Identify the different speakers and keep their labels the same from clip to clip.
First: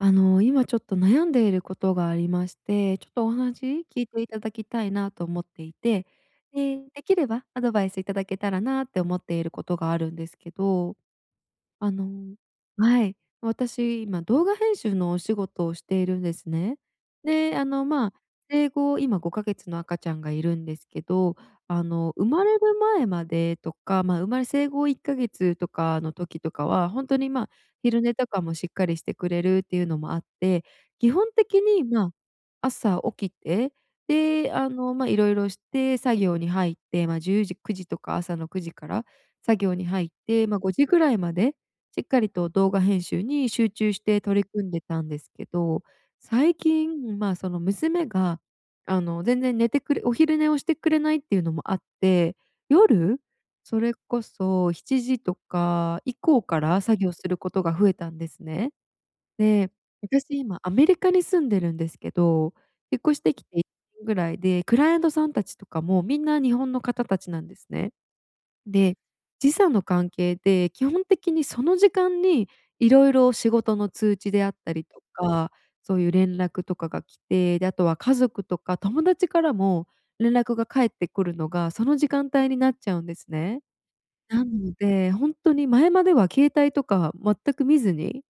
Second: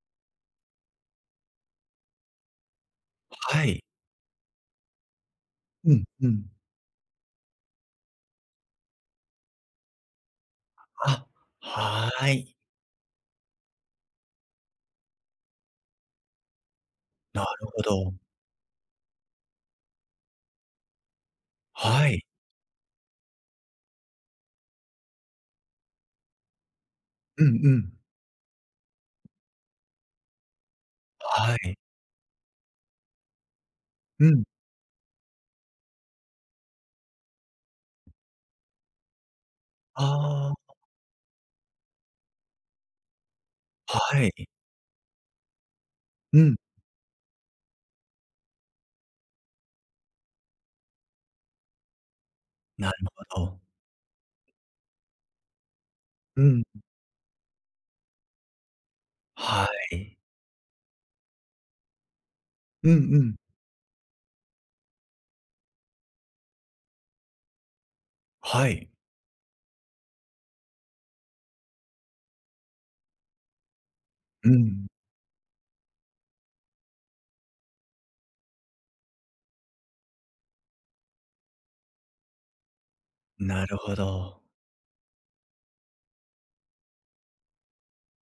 Speaker 1: あの、今ちょっと悩んでいることがありまして、ちょっとお
Speaker 2: はい。
Speaker 1: 話聞いていただきたいなと思ってい
Speaker 2: うん
Speaker 1: て、
Speaker 2: うん。
Speaker 1: で、できればアドバイスいただけたらなって思っていることがあるんですけど。
Speaker 2: あ、
Speaker 1: あの、
Speaker 2: はい。
Speaker 1: はい。私今動画編集のお仕事をしているんですね。
Speaker 2: な
Speaker 1: で、あ
Speaker 2: るほ
Speaker 1: のま
Speaker 2: ど。
Speaker 1: あ生後今5か月の赤ちゃんがいるんですけど、あ
Speaker 2: は
Speaker 1: の
Speaker 2: い。
Speaker 1: 生まれる前までとか、まあ生まれ生後1か月とかの時とかは、ほんとにま
Speaker 2: うん
Speaker 1: あ
Speaker 2: うん。
Speaker 1: 昼寝とかもしっかりしてくれるっていうのもあって、基本
Speaker 2: は
Speaker 1: 的
Speaker 2: い。
Speaker 1: にまあ、朝起きて、
Speaker 2: うん。
Speaker 1: で、あのまあ色々して作業に入ってまあ10時9時とか、朝の9時から作業に
Speaker 2: あ
Speaker 1: 入って
Speaker 2: あ。
Speaker 1: まあ5時ぐらいまでしっかりと動画編集に集中して
Speaker 2: はい
Speaker 1: 取
Speaker 2: い。
Speaker 1: り組んでたんですけど、
Speaker 2: う
Speaker 1: 最
Speaker 2: ん。
Speaker 1: 近まあその娘が、あの全然寝てくれお昼寝をしてくれないっていうのもあって、
Speaker 2: なる
Speaker 1: 夜、
Speaker 2: ほど。
Speaker 1: それこそ７時とか以
Speaker 2: う
Speaker 1: 降か
Speaker 2: ん。
Speaker 1: ら作業することが増えたんですね。
Speaker 2: は
Speaker 1: で、
Speaker 2: い。
Speaker 1: 私今アメリカに住んでるんですけど、
Speaker 2: うん
Speaker 1: 引っ越
Speaker 2: う
Speaker 1: して
Speaker 2: ん。
Speaker 1: きて1年ぐらいで、クライアントさんたちとかもみんな日本の方たちなんですね。
Speaker 2: はい。
Speaker 1: で、時差の関係で、基本的にその時間に色々仕事の通知であ
Speaker 2: う
Speaker 1: ったり
Speaker 2: ん。
Speaker 1: とか、そういう連絡とかが来て、で、あとは家族とか友達からも連絡が返ってくるのが、その時間帯になっちゃうんですね。
Speaker 2: なるほど。
Speaker 1: なんで、ほんとに前までは携帯とか全く見ずに、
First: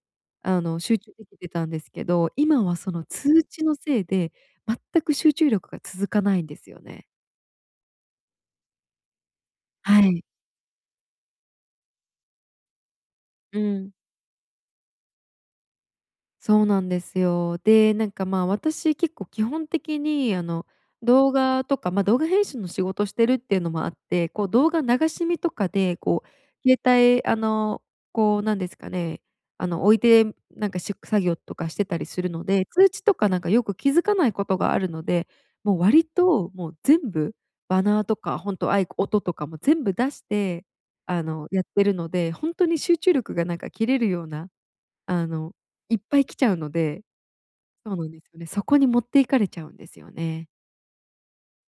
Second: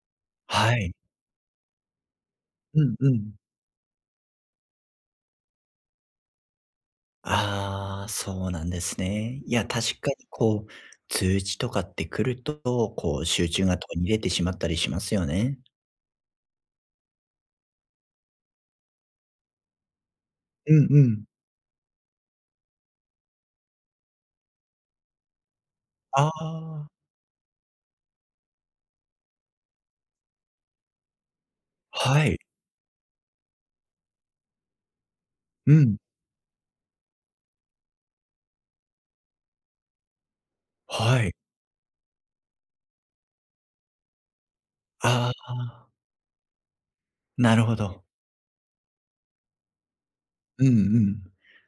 Speaker 1: あ
Speaker 2: は
Speaker 1: の
Speaker 2: い。
Speaker 1: 集中できてたんですけど、今は
Speaker 2: う
Speaker 1: そ
Speaker 2: ん
Speaker 1: の
Speaker 2: うん。
Speaker 1: 通知のせいで、全く集中力が続かないんですよね。
Speaker 2: ああ、そうなんですね。いや、
Speaker 1: は
Speaker 2: 確か
Speaker 1: い。
Speaker 2: にこう通知とかって来ると、こう集
Speaker 1: う
Speaker 2: 中が途
Speaker 1: ん。
Speaker 2: 切れてしまったりしますよね。
Speaker 1: そうなんですよ。で、なんかまあ、私結構基本的にあの、
Speaker 2: うんうん。
Speaker 1: 動画とか、ま、動画編集の仕事してるっていうのもあって、こう動画流し見とかでこ
Speaker 2: あ
Speaker 1: う携
Speaker 2: あ。
Speaker 1: 帯あの、こうなんですかね、あの、置いてなんかし作業とかしてたりす
Speaker 2: は
Speaker 1: る
Speaker 2: い。
Speaker 1: ので、通知とかなんかよく気づかないことがあるので、
Speaker 2: う
Speaker 1: もう
Speaker 2: ん。
Speaker 1: 割ともう全部、バナーとか本当あいこ音とかも全部出して、
Speaker 2: は
Speaker 1: あ
Speaker 2: い。
Speaker 1: の、やってるので、本当に集中力がなんか切れるような、あ
Speaker 2: あ
Speaker 1: の
Speaker 2: あ。
Speaker 1: いっぱい来ちゃうので。
Speaker 2: なるほ
Speaker 1: そう
Speaker 2: ど。
Speaker 1: なんですよね。そこに持っていかれちゃうんですよね。
Speaker 2: うんうん。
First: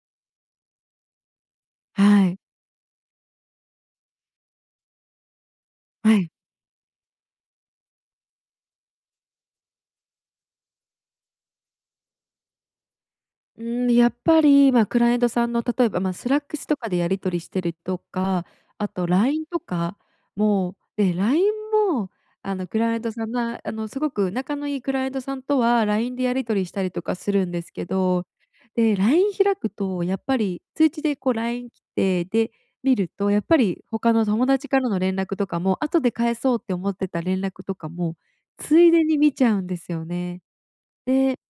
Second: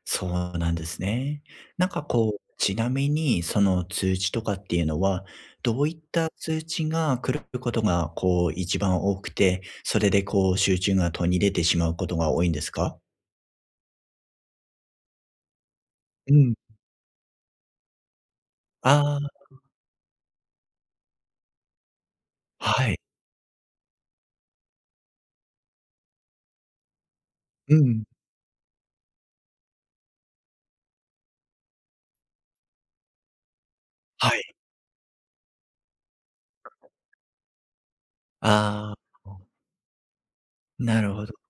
Speaker 2: そうなんですね。なんか
Speaker 1: は
Speaker 2: こ
Speaker 1: い。
Speaker 2: う、ちなみにその通知とかっていうのは、どういっ
Speaker 1: は
Speaker 2: た
Speaker 1: い。
Speaker 2: 通知が来ることが、こう、1番多くて、それで、こう、集中が途切れてしまうことが多いんですか？
Speaker 1: うーん、やっぱりまあ、クライアントさんの例えばまあ、ス
Speaker 2: う
Speaker 1: ラッ
Speaker 2: ん。
Speaker 1: クスとかでやり取りしてるとか、あととかも、
Speaker 2: あ
Speaker 1: LINE
Speaker 2: あ。
Speaker 1: とかも、え、LINE もあのク
Speaker 2: は
Speaker 1: ライ
Speaker 2: い。
Speaker 1: アントさんがあのすごく仲のいいクライアントさんとは LINE でやり取りしたりとかするんです
Speaker 2: う
Speaker 1: け
Speaker 2: ん。
Speaker 1: ど、で、LINE 開くとやっぱり通知でこう LINE 来て、で見ると、やっぱり他の
Speaker 2: はい。
Speaker 1: 友達からの連絡とかも、後で返そうって思ってた連絡とかも、つい
Speaker 2: あ
Speaker 1: でに
Speaker 2: あ、
Speaker 1: 見
Speaker 2: おん。
Speaker 1: ちゃうんですよね。
Speaker 2: なるほ
Speaker 1: で、
Speaker 2: ど。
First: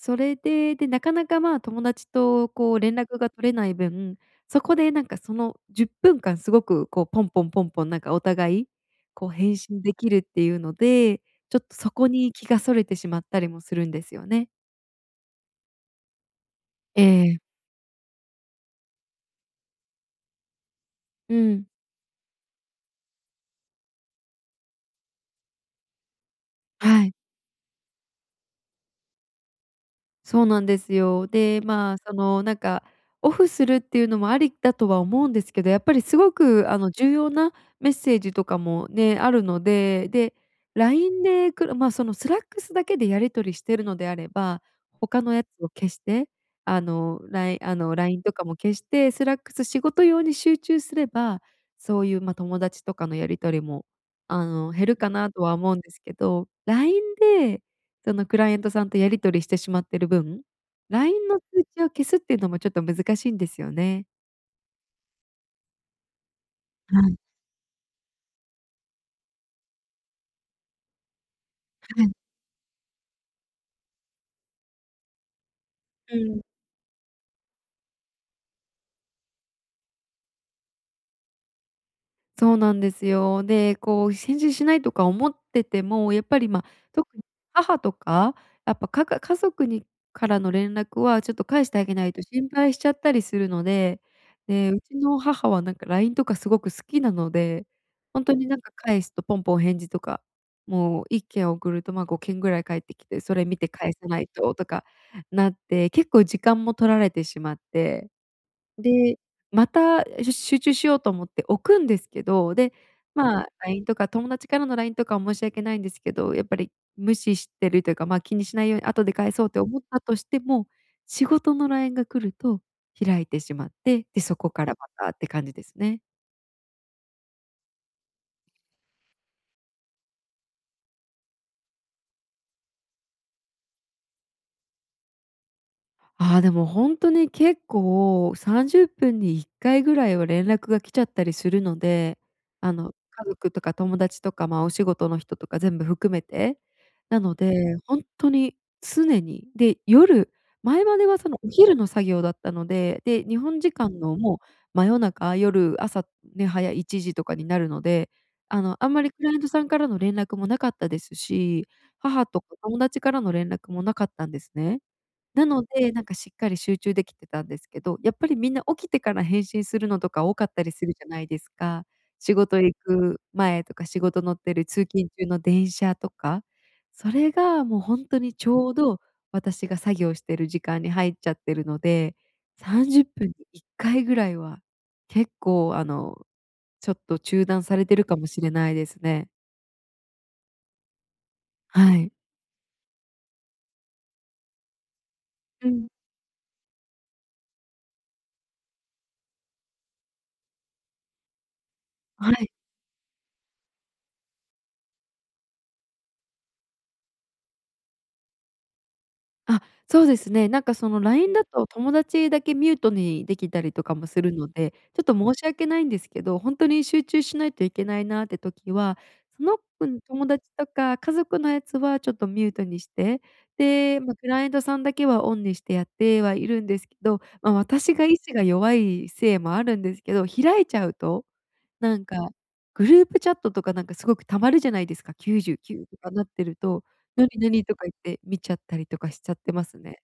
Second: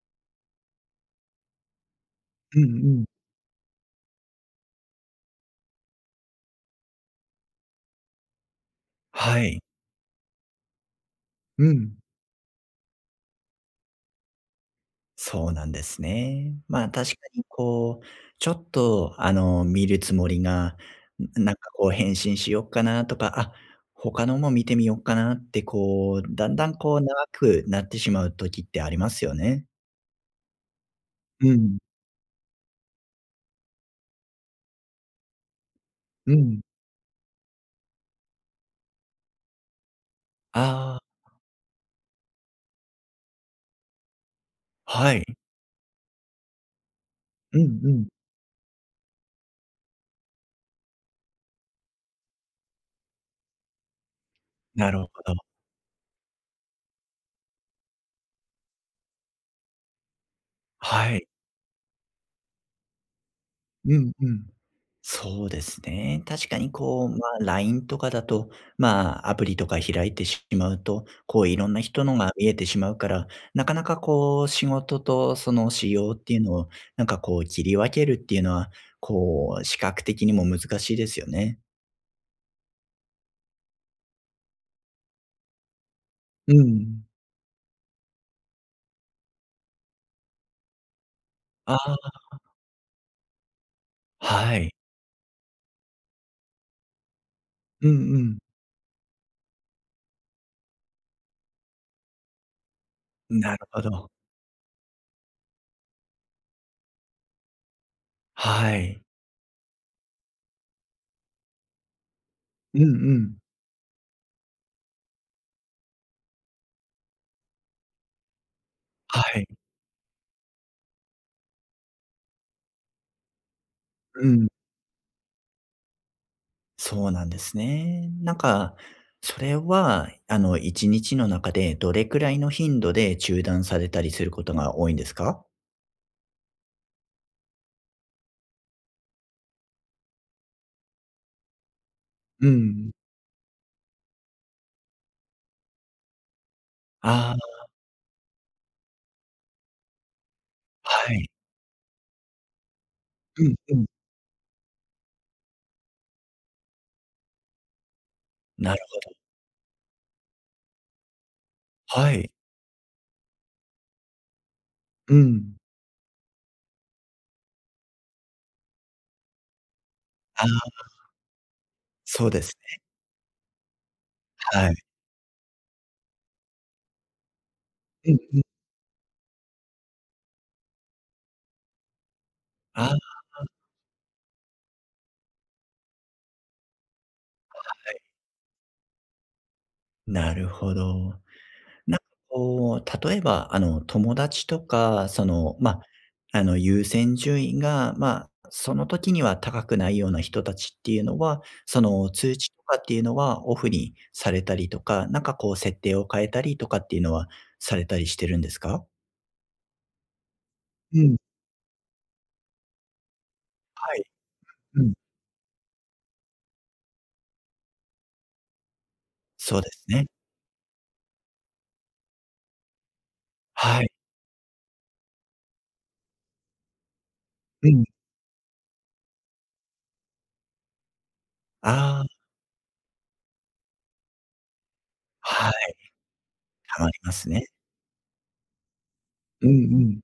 Speaker 1: それで、で、なかなかまあ、友達と
Speaker 2: うんう
Speaker 1: こう連
Speaker 2: ん。
Speaker 1: 絡が取れない分、そこでなんかその10分間すごくこう、ポンポンポンポンなんかお互いこう
Speaker 2: は
Speaker 1: 返
Speaker 2: い。
Speaker 1: 信できるっていうので、ちょっ
Speaker 2: う
Speaker 1: とそ
Speaker 2: ん。
Speaker 1: こに気が逸れてしまったりもするんですよね。
Speaker 2: そうなんですね。ま、
Speaker 1: え
Speaker 2: 確か
Speaker 1: え。
Speaker 2: にこうちょっとあの見るつもりが
Speaker 1: う
Speaker 2: なん
Speaker 1: ん。
Speaker 2: かこう返信しよっかなとか、あ、他のも見てみよっかなって、こう、だんだんこう
Speaker 1: はい。
Speaker 2: 長くなってしまう時ってありますよね。
Speaker 1: そうなんですよ。
Speaker 2: う
Speaker 1: で、
Speaker 2: ん。
Speaker 1: まあそのなんかオフするっていうのもありだとは思うんですけど、やっぱりす
Speaker 2: う
Speaker 1: ご
Speaker 2: ん。
Speaker 1: くあの重要なメッセージとかもね、あるので、で、
Speaker 2: ああ。
Speaker 1: LINE でくるまあそのスラックスだけでやり取りしてるのであれば、
Speaker 2: はい、
Speaker 1: 他の
Speaker 2: ん。
Speaker 1: やつを消して、あのラ
Speaker 2: う
Speaker 1: イあ
Speaker 2: んう
Speaker 1: の
Speaker 2: ん。
Speaker 1: LINE とかも消して、スラックス仕事用に集中すれば、そういうまあ友達とかのやり取りも、あの減
Speaker 2: な
Speaker 1: る
Speaker 2: る
Speaker 1: か
Speaker 2: ほ
Speaker 1: な
Speaker 2: ど。
Speaker 1: とは思うんですけど、LINE で、そのクライアントさんとやり取りしてしまっている分、
Speaker 2: はい。
Speaker 1: LINE の通知を消すっていうのもちょっと難しいんですよ
Speaker 2: う
Speaker 1: ね。
Speaker 2: んうん。そうですね。確かに
Speaker 1: は
Speaker 2: こう、
Speaker 1: い。
Speaker 2: ま、LINE とかだとまアプリとか開いてしまうと、こういろんな
Speaker 1: は
Speaker 2: 人
Speaker 1: い。
Speaker 2: のが見えてしまうから、なかなかこう仕事とその私用
Speaker 1: う
Speaker 2: ってい
Speaker 1: ん。
Speaker 2: うのをなんかこう切り分けるっていうのは、こう視覚的にも難しいですよね。
Speaker 1: そうなんですよ。で、こう返事しないとか思ってても、やっぱり、
Speaker 2: う
Speaker 1: ま、
Speaker 2: ん。
Speaker 1: 特に、母とかやっぱかか家族にからの連絡はちょっと返し
Speaker 2: あ
Speaker 1: てあげないと
Speaker 2: あ。
Speaker 1: 心配しちゃったりするので、
Speaker 2: は
Speaker 1: え、
Speaker 2: い。
Speaker 1: うちの母はなんか LINE とかすごく好きなので、
Speaker 2: うんう
Speaker 1: ほんと
Speaker 2: ん。
Speaker 1: になんか返すとポンポン返事とか、もう1件送るとまあ、5件ぐらい返ってきて、そ
Speaker 2: ん、
Speaker 1: れ
Speaker 2: な
Speaker 1: 見
Speaker 2: る
Speaker 1: て
Speaker 2: ほ
Speaker 1: 返さ
Speaker 2: ど。
Speaker 1: ないととかなって、結構時間も取られてしまって、
Speaker 2: はい。
Speaker 1: で、また、え、ず集中しようと思って置くんですけど、で、
Speaker 2: うんうん。
Speaker 1: まあ、LINE とか友達からの LINE とか申し訳ないんですけど、やっぱり無視してるというかまあ、気にしないように後で
Speaker 2: は
Speaker 1: 返そ
Speaker 2: い。
Speaker 1: うて思ったとしても、仕事の LINE が来ると開いてしまって、で、
Speaker 2: う
Speaker 1: そ
Speaker 2: ん。
Speaker 1: こからまたって感じですね。
Speaker 2: そうなんですね。なんか、それはあの、一日の中でどれくらいの頻度で中断されたりすることが多いんですか？
Speaker 1: ああ、でもほんとに結構30分に1回ぐらいは連絡が来ちゃったりするので、
Speaker 2: う
Speaker 1: あ
Speaker 2: ん。
Speaker 1: の、家族とか友達とかまあ、お仕事の人とか全部含めて、な
Speaker 2: あ
Speaker 1: ので
Speaker 2: あ。
Speaker 1: ほんとに、常に。で、夜前まで
Speaker 2: は
Speaker 1: は
Speaker 2: い。
Speaker 1: そのお昼の作業だったので、で、日
Speaker 2: うん
Speaker 1: 本時
Speaker 2: うん。
Speaker 1: 間のもう真夜中、夜、朝ね、早い1時とかになるので、あ
Speaker 2: な
Speaker 1: の、
Speaker 2: る
Speaker 1: あん
Speaker 2: ほ
Speaker 1: まり
Speaker 2: ど。
Speaker 1: クライアントさんからの連絡もなかったですし、
Speaker 2: は
Speaker 1: 母
Speaker 2: い。
Speaker 1: とか友達からの連絡もなかったんですね。
Speaker 2: う
Speaker 1: な
Speaker 2: ん。
Speaker 1: ので、なんかしっかり集中できてたんですけど、やっぱりみんな起きてから返信するのとか多
Speaker 2: あ
Speaker 1: か
Speaker 2: あ。
Speaker 1: ったりするじゃないですか。
Speaker 2: そう
Speaker 1: 仕
Speaker 2: です
Speaker 1: 事行
Speaker 2: ね。
Speaker 1: く前とか仕事乗ってる
Speaker 2: はい。
Speaker 1: 通勤中の電車とか、それがもうほん
Speaker 2: うん、
Speaker 1: とに
Speaker 2: ふ
Speaker 1: ちょうど、私が作業してる時間に入っちゃってるので、さ
Speaker 2: あ
Speaker 1: ん
Speaker 2: あ
Speaker 1: じゅっぷんに
Speaker 2: あ。
Speaker 1: 1回ぐらいは、結構あの、ちょっと中断され
Speaker 2: は
Speaker 1: て
Speaker 2: い。
Speaker 1: るかもしれないですね。
Speaker 2: なるほど。な
Speaker 1: は
Speaker 2: んか
Speaker 1: い。
Speaker 2: こう、例えば、あの、友達とか、その、
Speaker 1: う
Speaker 2: ま、
Speaker 1: ん。
Speaker 2: あの、優先順位がま、その時には高くないような人たちっていうのは、その、
Speaker 1: は
Speaker 2: 通知
Speaker 1: い。
Speaker 2: とかっていうのはオフにされたりとか、なんかこう設定を変えたりとかっていうのは、されたりしてるんですか？
Speaker 1: あ、そうですね。なんかそ
Speaker 2: う
Speaker 1: の
Speaker 2: ん。
Speaker 1: LINE だと友達だけミュートにできたりと
Speaker 2: は
Speaker 1: か
Speaker 2: い、
Speaker 1: もするので、
Speaker 2: うん。
Speaker 1: ちょっと申し訳ないんですけど、ほんとに集中しないといけないなって時は、そ
Speaker 2: そ
Speaker 1: の
Speaker 2: うです
Speaker 1: プン、
Speaker 2: ね。
Speaker 1: 友達とか家族のやつはちょっとミュートにして、
Speaker 2: はい。
Speaker 1: で、ま、クライアントさん、だけはオンにして、やってはいるんですけど、ま、
Speaker 2: うん。
Speaker 1: 私が意志が弱いせいもあるんですけど、開いちゃうと、な
Speaker 2: あ
Speaker 1: ん
Speaker 2: あ。
Speaker 1: か、グループチャットとかなんかすごく溜まるじゃないですか。きゅう
Speaker 2: は
Speaker 1: じ
Speaker 2: い。
Speaker 1: ゅうきゅうとかなってる
Speaker 2: は
Speaker 1: と、
Speaker 2: まりま
Speaker 1: な
Speaker 2: す
Speaker 1: に
Speaker 2: ね。
Speaker 1: なにとか言って見ちゃったりとかしちゃっ
Speaker 2: うんう
Speaker 1: てます
Speaker 2: ん。
Speaker 1: ね。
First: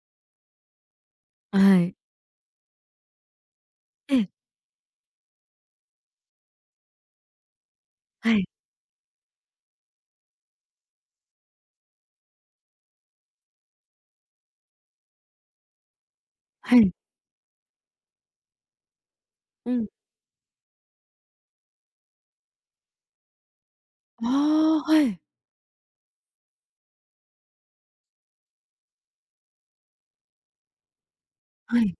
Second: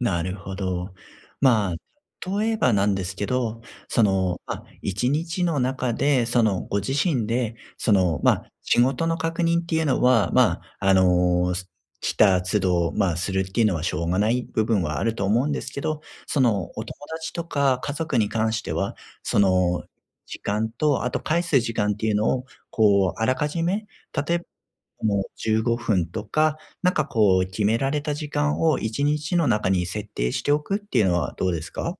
Speaker 2: なるほど。ま、
Speaker 1: あい。
Speaker 2: とえばなんですけど、そ
Speaker 1: ええ。
Speaker 2: の、あ、一日の中でその、ご自身で、その、
Speaker 1: は
Speaker 2: ま、
Speaker 1: い。
Speaker 2: 仕事の確認っていうのは、ま、あの、す来た都度、ま、するっていうのはしょうがない部分はあると思うんですけど、その
Speaker 1: は
Speaker 2: お
Speaker 1: い。
Speaker 2: 友達とか家族に関しては、そ
Speaker 1: う
Speaker 2: の、
Speaker 1: ん。
Speaker 2: 時間と、あと、返す時間っていうのをこうあらかじめ、例え、
Speaker 1: ああ、はい。
Speaker 2: もう15分とか、なんかこう決められた時間を一日の中に設定しておくっていうのはどうです
Speaker 1: はい。
Speaker 2: か？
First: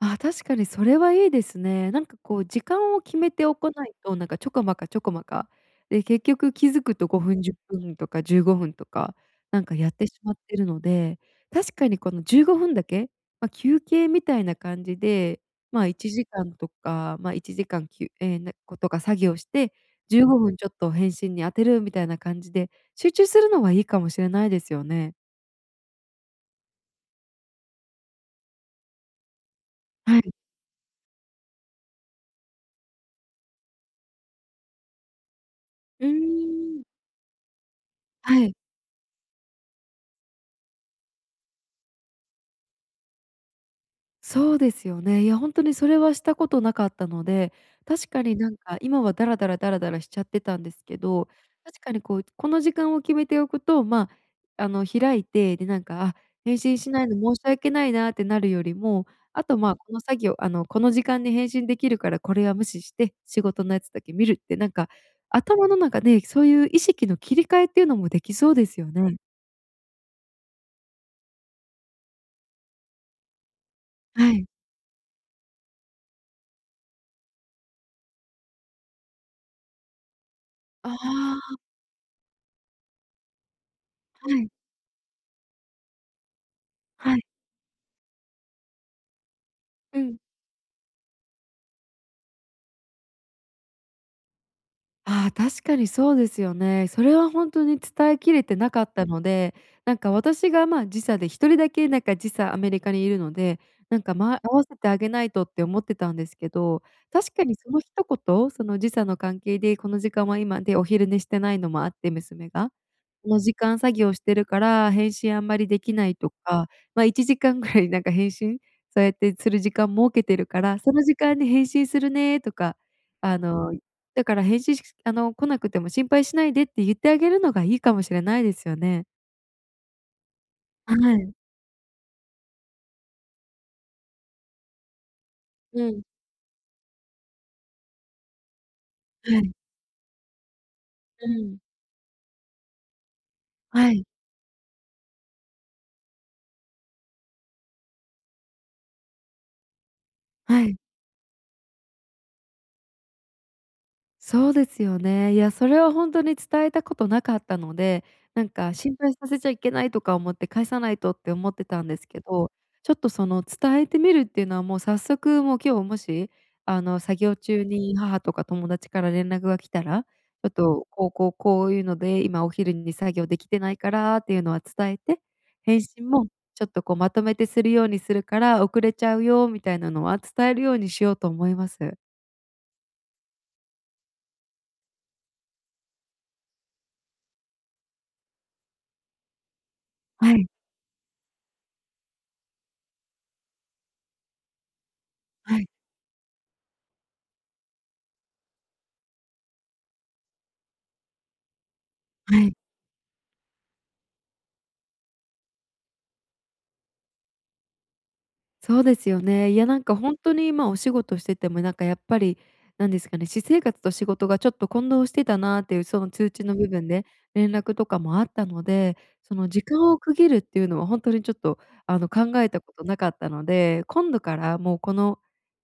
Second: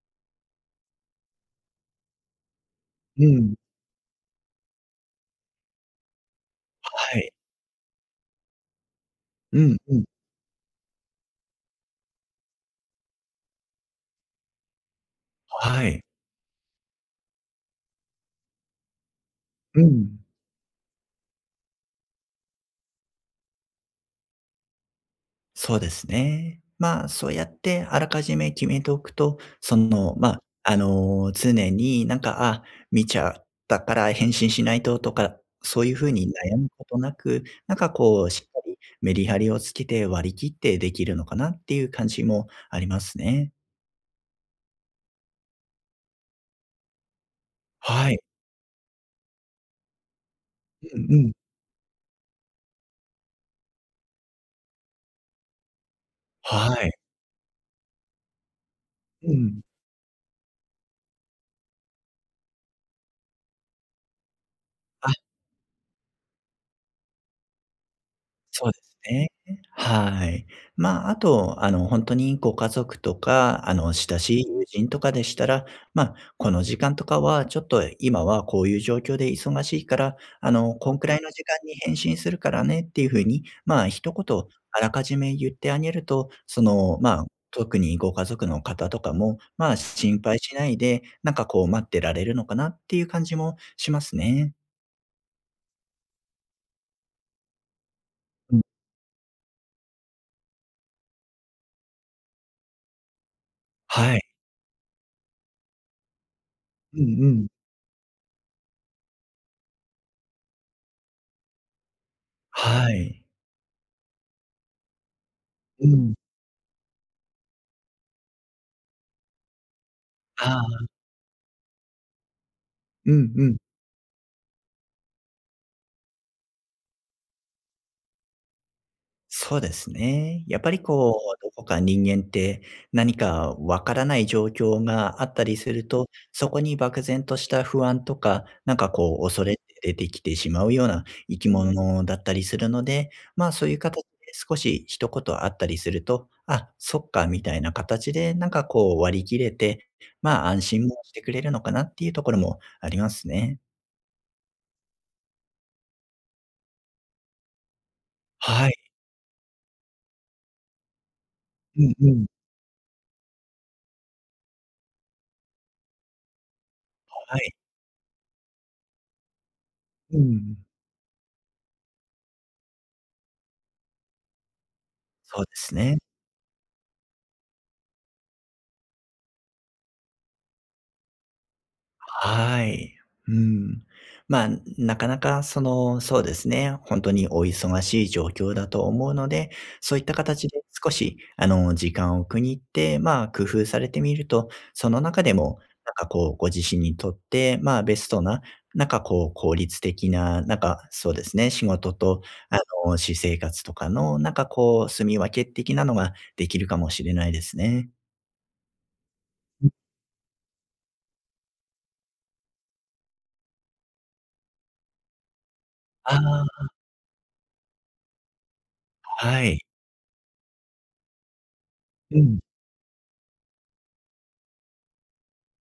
Speaker 1: ああ。確かにそれはいいですね。なんかこう時間を決
Speaker 2: う
Speaker 1: めて
Speaker 2: ん。
Speaker 1: おこないと、なんかちょこまかちょこまか、で、結局気づくと
Speaker 2: は
Speaker 1: ご
Speaker 2: い。
Speaker 1: ふん、10分とか、15分とか、
Speaker 2: う
Speaker 1: なんか
Speaker 2: ん
Speaker 1: やっ
Speaker 2: うん。
Speaker 1: てしまってるので、確かにこの15分だけ、ま、休憩みたいな感じで、
Speaker 2: は
Speaker 1: ま、い
Speaker 2: い。
Speaker 1: ちじかんとかま、1時間きゅえ、なことが作業して、
Speaker 2: う
Speaker 1: じ
Speaker 2: ん。
Speaker 1: ゅうごふんちょっと返信に当てるみたいな感じで、集中するのはいいかもしれないですよね。
Speaker 2: そうですね。まあそうやってあらかじめ決めておくと、その
Speaker 1: はい。
Speaker 2: ま、あの常になんか、あ、見ちゃったから返信しないととか、そういう
Speaker 1: うー
Speaker 2: 風に悩む
Speaker 1: ん。
Speaker 2: ことなく、なんかこうし
Speaker 1: は
Speaker 2: っ
Speaker 1: い。
Speaker 2: かりメリハリをつけて割り切ってできるのかなっていう感じもありますね。
Speaker 1: そうですよね。いやほんとにそれはしたことなかったので、確
Speaker 2: はい。
Speaker 1: かになんか今はダラダラダラダラしちゃってたんです
Speaker 2: う
Speaker 1: け
Speaker 2: ん
Speaker 1: ど、
Speaker 2: うん。
Speaker 1: 確かにこうこの時間を決めておくと、まああの開いて、でなんか、あ、返
Speaker 2: は
Speaker 1: 信
Speaker 2: い。
Speaker 1: しないの申し訳ないなってなるよりも、
Speaker 2: う
Speaker 1: あと
Speaker 2: ん。
Speaker 1: まあこの作業あのこの時間に返信できるからこれは無視して、仕事のやつだけ見るってなんか
Speaker 2: あ。
Speaker 1: 頭の中でそういう意識の切り替えっていうのもできそうで
Speaker 2: そう
Speaker 1: す
Speaker 2: で
Speaker 1: よ
Speaker 2: す
Speaker 1: ね。
Speaker 2: ね。はい。ま、あと、あの、ほんとにご家族とか、あの、親
Speaker 1: は
Speaker 2: しい
Speaker 1: い。
Speaker 2: 友人とかでしたら、ま、この時間とかはちょっと今はこういう状況で忙しいから、あの、
Speaker 1: あ
Speaker 2: こんくらいの時
Speaker 1: あ。
Speaker 2: 間に返信するからねっていう風に、まあ、ひとこ
Speaker 1: は
Speaker 2: と
Speaker 1: い。
Speaker 2: あらかじめ言ってあげると、その
Speaker 1: は
Speaker 2: ま
Speaker 1: い。
Speaker 2: あ、特にご家族の方とかも、ま、
Speaker 1: うん。
Speaker 2: 心配しないで、なんかこう待ってられるのかなっていう感じもしますね。
Speaker 1: ああ、確かにそうですよね。それはほんとに伝えきれて
Speaker 2: うん。
Speaker 1: なかったので、なんか私がまあ時差で1人だけなんか時差アメリカにいるので、なんか
Speaker 2: はい。
Speaker 1: ま合わせてあげないとって思ってたんですけど、
Speaker 2: うんう
Speaker 1: 確か
Speaker 2: ん。
Speaker 1: にその一言、その「時差の関係でこの時間は今で、お昼寝してないのもあって、娘が。
Speaker 2: はい。
Speaker 1: この時間作業してるから、返信あんまりで
Speaker 2: う
Speaker 1: きない」
Speaker 2: ん。
Speaker 1: とか、ま、1時間ぐらいなんか返信そうやってする時間設けてる
Speaker 2: あ
Speaker 1: から、
Speaker 2: あ。
Speaker 1: その時間に「返信するね」とか、
Speaker 2: うん
Speaker 1: 「あ
Speaker 2: うん。
Speaker 1: のだから返信しくすあの来なくても心配しないで」って、ゆってあげるのがいいかもしれないですよね。
Speaker 2: そうですね。やっぱりこ
Speaker 1: はい。
Speaker 2: うどこか人間って何か分からない状況があったりす
Speaker 1: う
Speaker 2: る
Speaker 1: ん。
Speaker 2: と、そこに漠然とした不安とか、なんかこう
Speaker 1: は
Speaker 2: 恐
Speaker 1: い。
Speaker 2: れって出て来てしまうような
Speaker 1: う
Speaker 2: 生き
Speaker 1: ん。
Speaker 2: 物だったりするので、まあ、そういう
Speaker 1: は
Speaker 2: 形
Speaker 1: い。
Speaker 2: で少し一言あったりすると、あ、そっかみたいな形で、なんかこう割り切れて、まあ安
Speaker 1: はい。
Speaker 2: 心もしてくれるのかなっていうところもありますね。
Speaker 1: そうですよね。いや、それはほんとに伝えたことなかったので、なん
Speaker 2: は
Speaker 1: か
Speaker 2: い。
Speaker 1: 心配させちゃいけないとか思って返さないとって思ってた
Speaker 2: う
Speaker 1: ん
Speaker 2: ん
Speaker 1: です
Speaker 2: う
Speaker 1: け
Speaker 2: ん。
Speaker 1: ど、ちょっとその伝えてみるっていうのはもう早速もう今日もし、あの作業
Speaker 2: はい。
Speaker 1: 中に母とか友達から連絡が来たら、「ち
Speaker 2: う
Speaker 1: ょっ
Speaker 2: ん。
Speaker 1: とこうこうこういうので今お昼に作業できてないから」っていうのは伝えて、
Speaker 2: そうです
Speaker 1: 「返
Speaker 2: ね。
Speaker 1: 信もちょっとこう、まとめてするようにするから遅れちゃうよ」みたいなのは伝えるようにしようと思います。
Speaker 2: はい、うん。まあ、んん、なかなかそのそうですね、ほんとにお忙しい状況だと思うので、そういった
Speaker 1: はい。
Speaker 2: 形で少しあの時間を区切って、まあ、工夫されてみると、その中でも
Speaker 1: はい。
Speaker 2: なんかこうご自身にとって、まあベストななんかこう効率的ななんかそうですね、仕事と
Speaker 1: はい。
Speaker 2: あの私生活とかのなんかこう住み分け的なのができるかもしれないですね。
Speaker 1: そうですよね。いや、
Speaker 2: うん。
Speaker 1: なんかほんとに今お仕事しててもなんかやっぱり、なんですかね、私生活と仕事がちょっと混同してたなっていうその
Speaker 2: あ
Speaker 1: 通知の部
Speaker 2: あ。
Speaker 1: 分で、連絡とかもあったので、そ
Speaker 2: は
Speaker 1: の
Speaker 2: い。
Speaker 1: 時間を区切るっていうのはほんとにちょっとあの
Speaker 2: う
Speaker 1: 考
Speaker 2: ん。
Speaker 1: えたことなかったので、今度からもうこの、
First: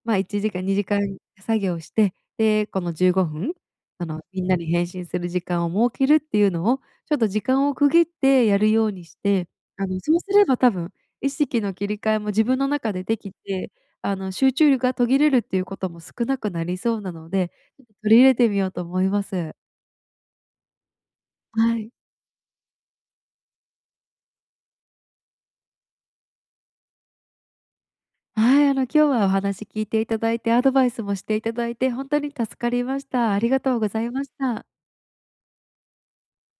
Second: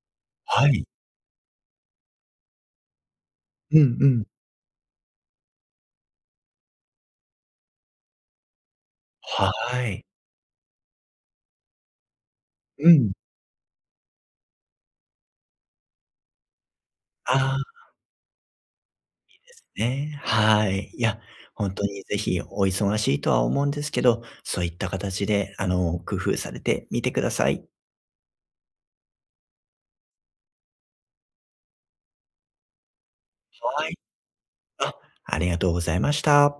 Speaker 1: まあ1時間
Speaker 2: は
Speaker 1: にじ
Speaker 2: い。
Speaker 1: かん作業して、で、この15分、
Speaker 2: うんう
Speaker 1: あの、
Speaker 2: ん。
Speaker 1: みんなに返信する時間を設けるっていうのを、ちょっと時間を区切ってやるようにして、
Speaker 2: は
Speaker 1: あの
Speaker 2: い。
Speaker 1: そうすれば多分、意識の切り替えも自分の
Speaker 2: う
Speaker 1: 中で
Speaker 2: ん。
Speaker 1: できて、あの、集中力が途切れるっていうことも少なくなりそうなので、
Speaker 2: ああ。
Speaker 1: ちょっと取り入れてみようと思いま
Speaker 2: いいで
Speaker 1: す。
Speaker 2: すね。はい。いや、ほん
Speaker 1: は
Speaker 2: と
Speaker 1: い。
Speaker 2: にぜひお忙しいとは思うんですけど、そういった形であの、工夫されてみてください。
Speaker 1: はい、あの今日はお話聞いていただいて、アドバイスもしていただいてほんとに助かりました。ありがとう
Speaker 2: は
Speaker 1: ご
Speaker 2: い。
Speaker 1: ざいました。
Speaker 2: あ、ありがとうございました。